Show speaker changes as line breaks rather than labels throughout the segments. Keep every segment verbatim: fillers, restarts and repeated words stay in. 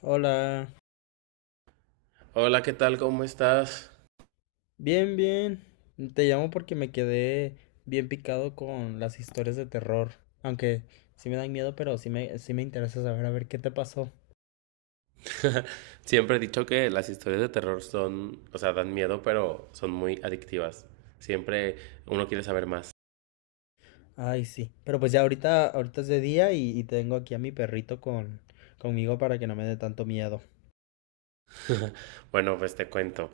Hola,
Hola, ¿qué tal? ¿Cómo estás?
bien, bien. Te llamo porque me quedé bien picado con las historias de terror. Aunque sí me dan miedo, pero sí me, sí me interesa saber a ver qué te pasó.
Siempre he dicho que las historias de terror son, o sea, dan miedo, pero son muy adictivas. Siempre uno quiere saber más.
Ay, sí. Pero pues ya ahorita, ahorita es de día y, y tengo aquí a mi perrito con, conmigo para que no me dé tanto miedo.
Bueno, pues te cuento.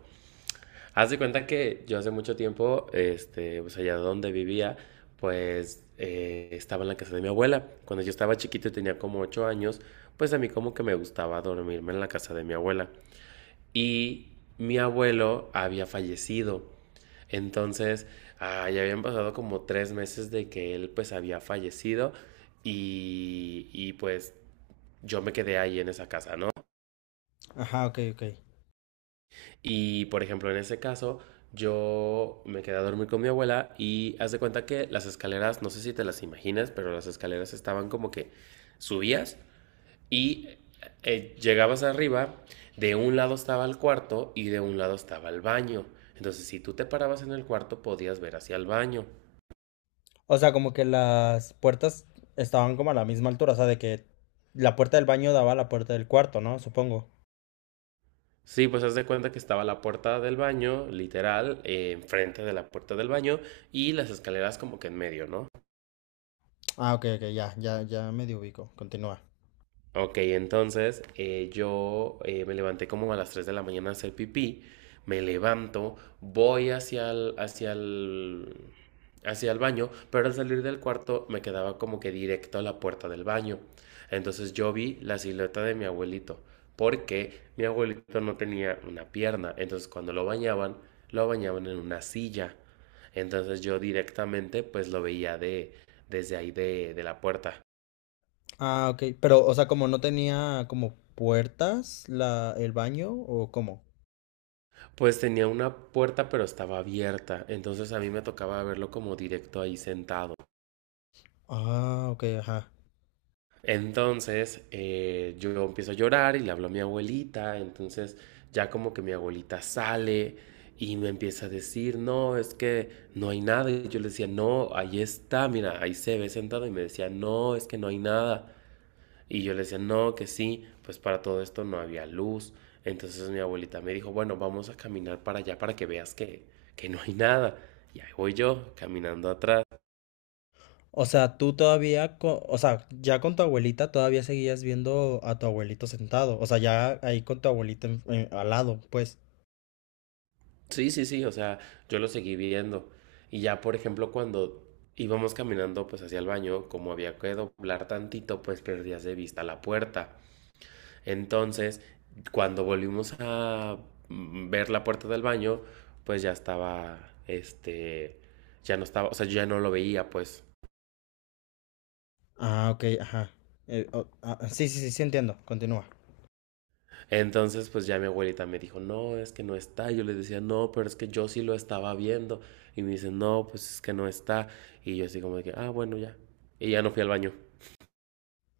Haz de cuenta que yo hace mucho tiempo, este, pues allá donde vivía, pues eh, estaba en la casa de mi abuela. Cuando yo estaba chiquito y tenía como ocho años, pues a mí como que me gustaba dormirme en la casa de mi abuela. Y mi abuelo había fallecido. Entonces, ah, ya habían pasado como tres meses de que él pues había fallecido y, y pues yo me quedé ahí en esa casa, ¿no?
Ajá, ok, ok.
Y por ejemplo, en ese caso, yo me quedé a dormir con mi abuela y haz de cuenta que las escaleras, no sé si te las imaginas, pero las escaleras estaban como que subías. Y eh, llegabas arriba, de un lado estaba el cuarto y de un lado estaba el baño. Entonces, si tú te parabas en el cuarto, podías ver hacia el baño.
O sea, como que las puertas estaban como a la misma altura, o sea, de que la puerta del baño daba a la puerta del cuarto, ¿no? Supongo.
Sí, pues haz de cuenta que estaba la puerta del baño, literal, eh, enfrente de la puerta del baño y las escaleras como que en medio, ¿no?
Ah, ok, ok, ya, ya, ya medio ubico. Continúa.
Ok, entonces eh, yo eh, me levanté como a las tres de la mañana a hacer pipí, me levanto, voy hacia el, hacia el, hacia el baño, pero al salir del cuarto me quedaba como que directo a la puerta del baño. Entonces yo vi la silueta de mi abuelito, porque mi abuelito no tenía una pierna, entonces cuando lo bañaban, lo bañaban en una silla. Entonces yo directamente pues lo veía de, desde ahí de, de la puerta.
Ah, ok. Pero, o sea, como no tenía como puertas la, el baño o cómo.
Pues tenía una puerta, pero estaba abierta, entonces a mí me tocaba verlo como directo ahí sentado.
Ah, ok, ajá.
Entonces eh, yo empiezo a llorar y le hablo a mi abuelita, entonces ya como que mi abuelita sale y me empieza a decir, no, es que no hay nada. Y yo le decía, no, ahí está, mira, ahí se ve sentado y me decía, no, es que no hay nada. Y yo le decía, no, que sí, pues para todo esto no había luz. Entonces mi abuelita me dijo, bueno, vamos a caminar para allá para que veas que, que no hay nada. Y ahí voy yo, caminando atrás.
O sea, tú todavía, co- o sea, ya con tu abuelita todavía seguías viendo a tu abuelito sentado. O sea, ya ahí con tu abuelita en- en- al lado, pues.
Sí, sí, sí, o sea, yo lo seguí viendo. Y ya, por ejemplo, cuando íbamos caminando pues hacia el baño, como había que doblar tantito, pues perdías de vista la puerta. Entonces, cuando volvimos a mm, ver la puerta del baño, pues ya estaba, este, ya no estaba, o sea, yo ya no lo veía, pues.
Ah, ok, ajá. Eh, o- ah, sí, sí, sí, sí, entiendo. Continúa.
Entonces, pues ya mi abuelita me dijo, no, es que no está. Yo les decía, no, pero es que yo sí lo estaba viendo. Y me dice, no, pues es que no está. Y yo así como de que, ah, bueno, ya. Y ya no fui al baño.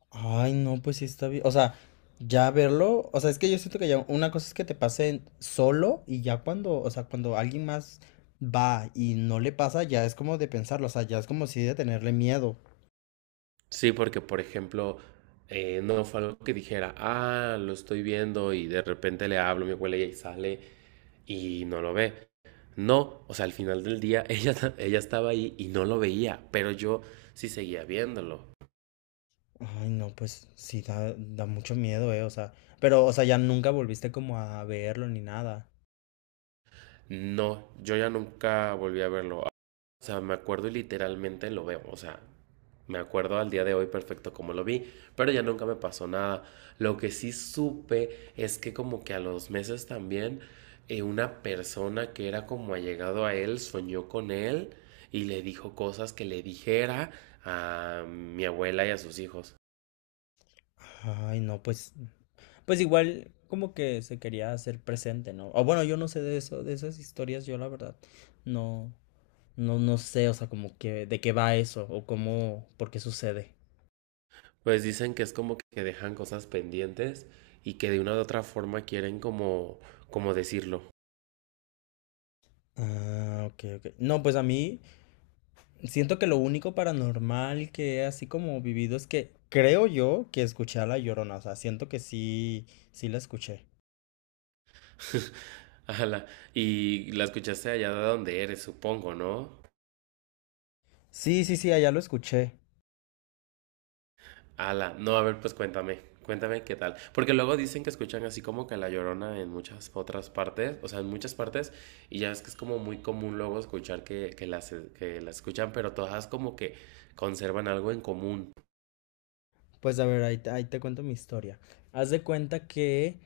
Ay, no, pues sí está bien. O sea, ya verlo, o sea, es que yo siento que ya una cosa es que te pase solo y ya cuando, o sea, cuando alguien más va y no le pasa, ya es como de pensarlo, o sea, ya es como si de tenerle miedo.
Sí, porque, por ejemplo, eh, no fue algo que dijera, ah, lo estoy viendo y de repente le hablo a mi abuela y ahí sale y no lo ve. No, o sea, al final del día ella, ella estaba ahí y no lo veía, pero yo sí seguía viéndolo.
Ay, no, pues sí da, da mucho miedo, eh, o sea, pero, o sea, ya nunca volviste como a verlo ni nada.
No, yo ya nunca volví a verlo. O sea, me acuerdo y literalmente lo veo. O sea, me acuerdo al día de hoy perfecto como lo vi, pero ya nunca me pasó nada. Lo que sí supe es que como que a los meses también eh, una persona que era como allegado a él soñó con él y le dijo cosas que le dijera a mi abuela y a sus hijos.
Ay, no, pues, pues igual como que se quería hacer presente, ¿no? O bueno, yo no sé de eso, de esas historias, yo la verdad, no. No, no sé, o sea, como que de qué va eso o cómo, por qué sucede.
Pues dicen que es como que dejan cosas pendientes y que de una u otra forma quieren como como decirlo.
Ah, ok, ok. No, pues a mí siento que lo único paranormal que he así como vivido es que creo yo que escuché a la Llorona, o sea, siento que sí, sí la escuché.
Ala, y la escuchaste allá de donde eres, supongo, ¿no?
Sí, sí, sí, allá lo escuché.
Ala, no, a ver, pues cuéntame, cuéntame qué tal. Porque luego dicen que escuchan así como que La Llorona en muchas otras partes, o sea, en muchas partes, y ya es que es como muy común luego escuchar que, que las, que las escuchan, pero todas como que conservan algo en común.
Pues a ver, ahí te, ahí te cuento mi historia. Haz de cuenta que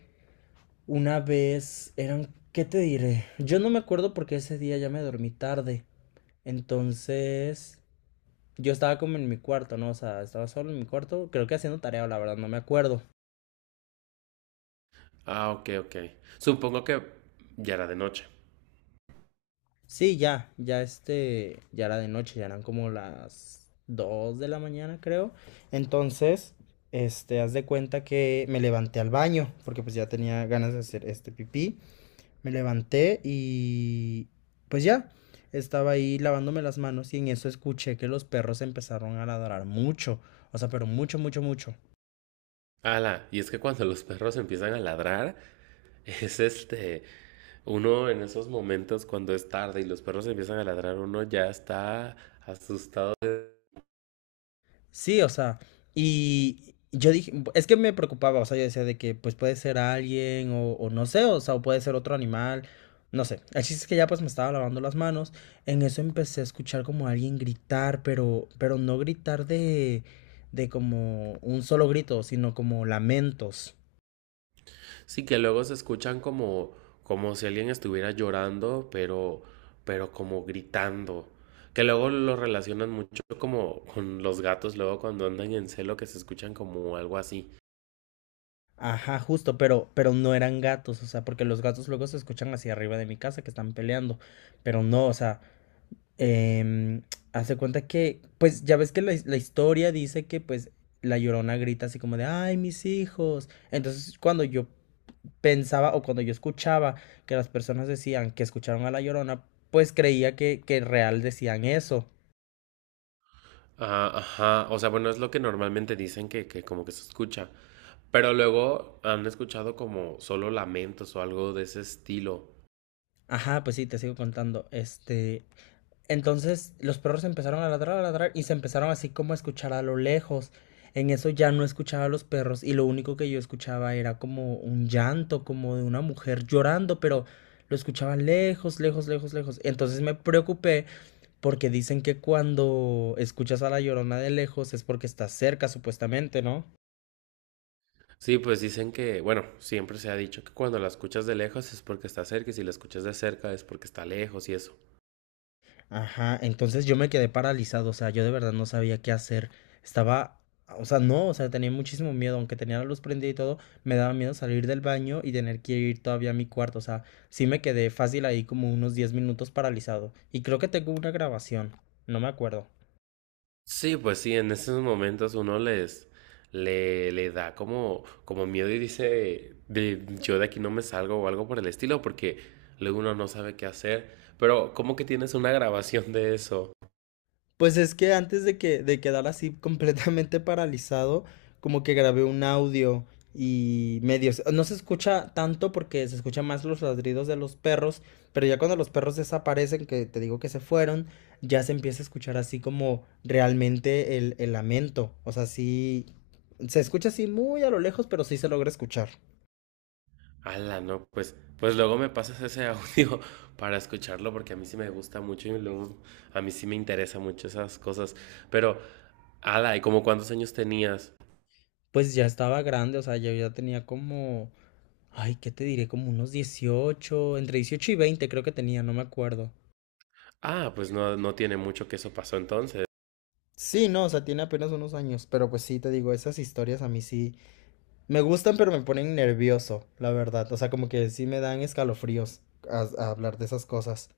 una vez eran, ¿qué te diré? Yo no me acuerdo porque ese día ya me dormí tarde. Entonces, yo estaba como en mi cuarto, ¿no? O sea, estaba solo en mi cuarto, creo que haciendo tarea, la verdad, no me acuerdo.
Ah, ok, ok. Supongo que ya era de noche.
Sí, ya, ya este, ya era de noche, ya eran como las dos de la mañana, creo. Entonces, este, haz de cuenta que me levanté al baño, porque pues ya tenía ganas de hacer este pipí. Me levanté y pues ya, estaba ahí lavándome las manos y en eso escuché que los perros empezaron a ladrar mucho, o sea, pero mucho, mucho, mucho.
Ala, y es que cuando los perros empiezan a ladrar, es este, uno en esos momentos cuando es tarde y los perros empiezan a ladrar, uno ya está asustado.
Sí, o sea, y yo dije, es que me preocupaba, o sea, yo decía de que pues puede ser alguien o, o no sé, o sea, o puede ser otro animal, no sé. El chiste es que ya pues me estaba lavando las manos, en eso empecé a escuchar como alguien gritar, pero, pero no gritar de, de como un solo grito, sino como lamentos.
Sí, que luego se escuchan como, como si alguien estuviera llorando, pero, pero como gritando. Que luego lo relacionan mucho como con los gatos, luego cuando andan en celo que se escuchan como algo así.
Ajá, justo, pero, pero no eran gatos, o sea, porque los gatos luego se escuchan hacia arriba de mi casa que están peleando, pero no, o sea. Em, Hace cuenta que, pues ya ves que la, his- la historia dice que pues la Llorona grita así como de, ay, mis hijos. Entonces cuando yo pensaba o cuando yo escuchaba que las personas decían que escucharon a la Llorona, pues creía que, que en real decían eso.
Ah, ajá, o sea, bueno, es lo que normalmente dicen que, que como que se escucha. Pero luego han escuchado como solo lamentos o algo de ese estilo.
Ajá, pues sí, te sigo contando. Este, Entonces los perros empezaron a ladrar, a ladrar y se empezaron así como a escuchar a lo lejos. En eso ya no escuchaba a los perros y lo único que yo escuchaba era como un llanto, como de una mujer llorando, pero lo escuchaba lejos, lejos, lejos, lejos. Entonces me preocupé porque dicen que cuando escuchas a la Llorona de lejos es porque estás cerca, supuestamente, ¿no?
Sí, pues dicen que, bueno, siempre se ha dicho que cuando la escuchas de lejos es porque está cerca y si la escuchas de cerca es porque está lejos y eso.
Ajá, entonces yo me quedé paralizado, o sea, yo de verdad no sabía qué hacer. Estaba, o sea, no, o sea, tenía muchísimo miedo, aunque tenía la luz prendida y todo, me daba miedo salir del baño y tener que ir todavía a mi cuarto, o sea, sí me quedé fácil ahí como unos diez minutos paralizado. Y creo que tengo una grabación, no me acuerdo.
Sí, pues sí, en esos momentos uno les le, le da como, como miedo y dice, de, yo de aquí no me salgo o algo por el estilo, porque luego uno no sabe qué hacer. Pero, ¿cómo que tienes una grabación de eso?
Pues es que antes de que de quedar así completamente paralizado, como que grabé un audio y medio, no se escucha tanto porque se escuchan más los ladridos de los perros, pero ya cuando los perros desaparecen, que te digo que se fueron, ya se empieza a escuchar así como realmente el, el lamento. O sea, sí, se escucha así muy a lo lejos, pero sí se logra escuchar.
Ala, no, pues, pues luego me pasas ese audio para escucharlo porque a mí sí me gusta mucho y luego a mí sí me interesa mucho esas cosas. Pero, ala, ¿y como cuántos años tenías?
Pues ya estaba grande, o sea, yo ya tenía como, ay, ¿qué te diré? Como unos dieciocho entre dieciocho y veinte creo que tenía, no me acuerdo.
Ah, pues no, no tiene mucho que eso pasó entonces.
Sí, no, o sea, tiene apenas unos años, pero pues sí, te digo, esas historias a mí sí me gustan, pero me ponen nervioso, la verdad. O sea, como que sí me dan escalofríos a, a hablar de esas cosas.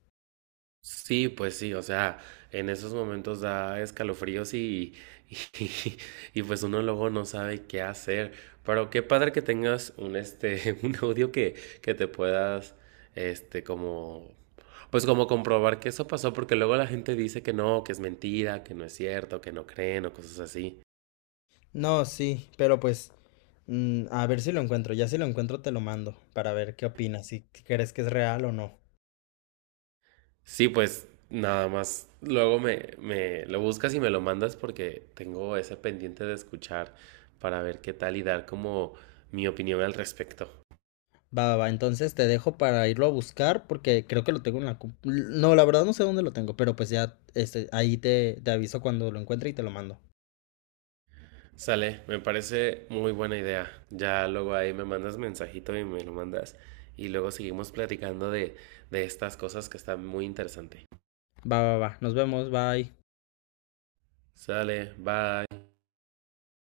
Sí, pues sí, o sea, en esos momentos da escalofríos y, y, y pues uno luego no sabe qué hacer. Pero qué padre que tengas un este, un audio que, que te puedas, este, como, pues como comprobar que eso pasó, porque luego la gente dice que no, que es mentira, que no es cierto, que no creen o cosas así.
No, sí, pero pues mm, a ver si lo encuentro. Ya si lo encuentro te lo mando para ver qué opinas, si si crees que es real o no.
Sí, pues nada más. Luego me, me lo buscas y me lo mandas porque tengo ese pendiente de escuchar para ver qué tal y dar como mi opinión al respecto.
Va, va, va, entonces te dejo para irlo a buscar porque creo que lo tengo en la... compu- no, la verdad no sé dónde lo tengo, pero pues ya este, ahí te, te aviso cuando lo encuentre y te lo mando.
Sale, me parece muy buena idea. Ya luego ahí me mandas mensajito y me lo mandas. Y luego seguimos platicando de, de estas cosas que están muy interesante.
Va, va, va, nos vemos, bye.
Sale, bye.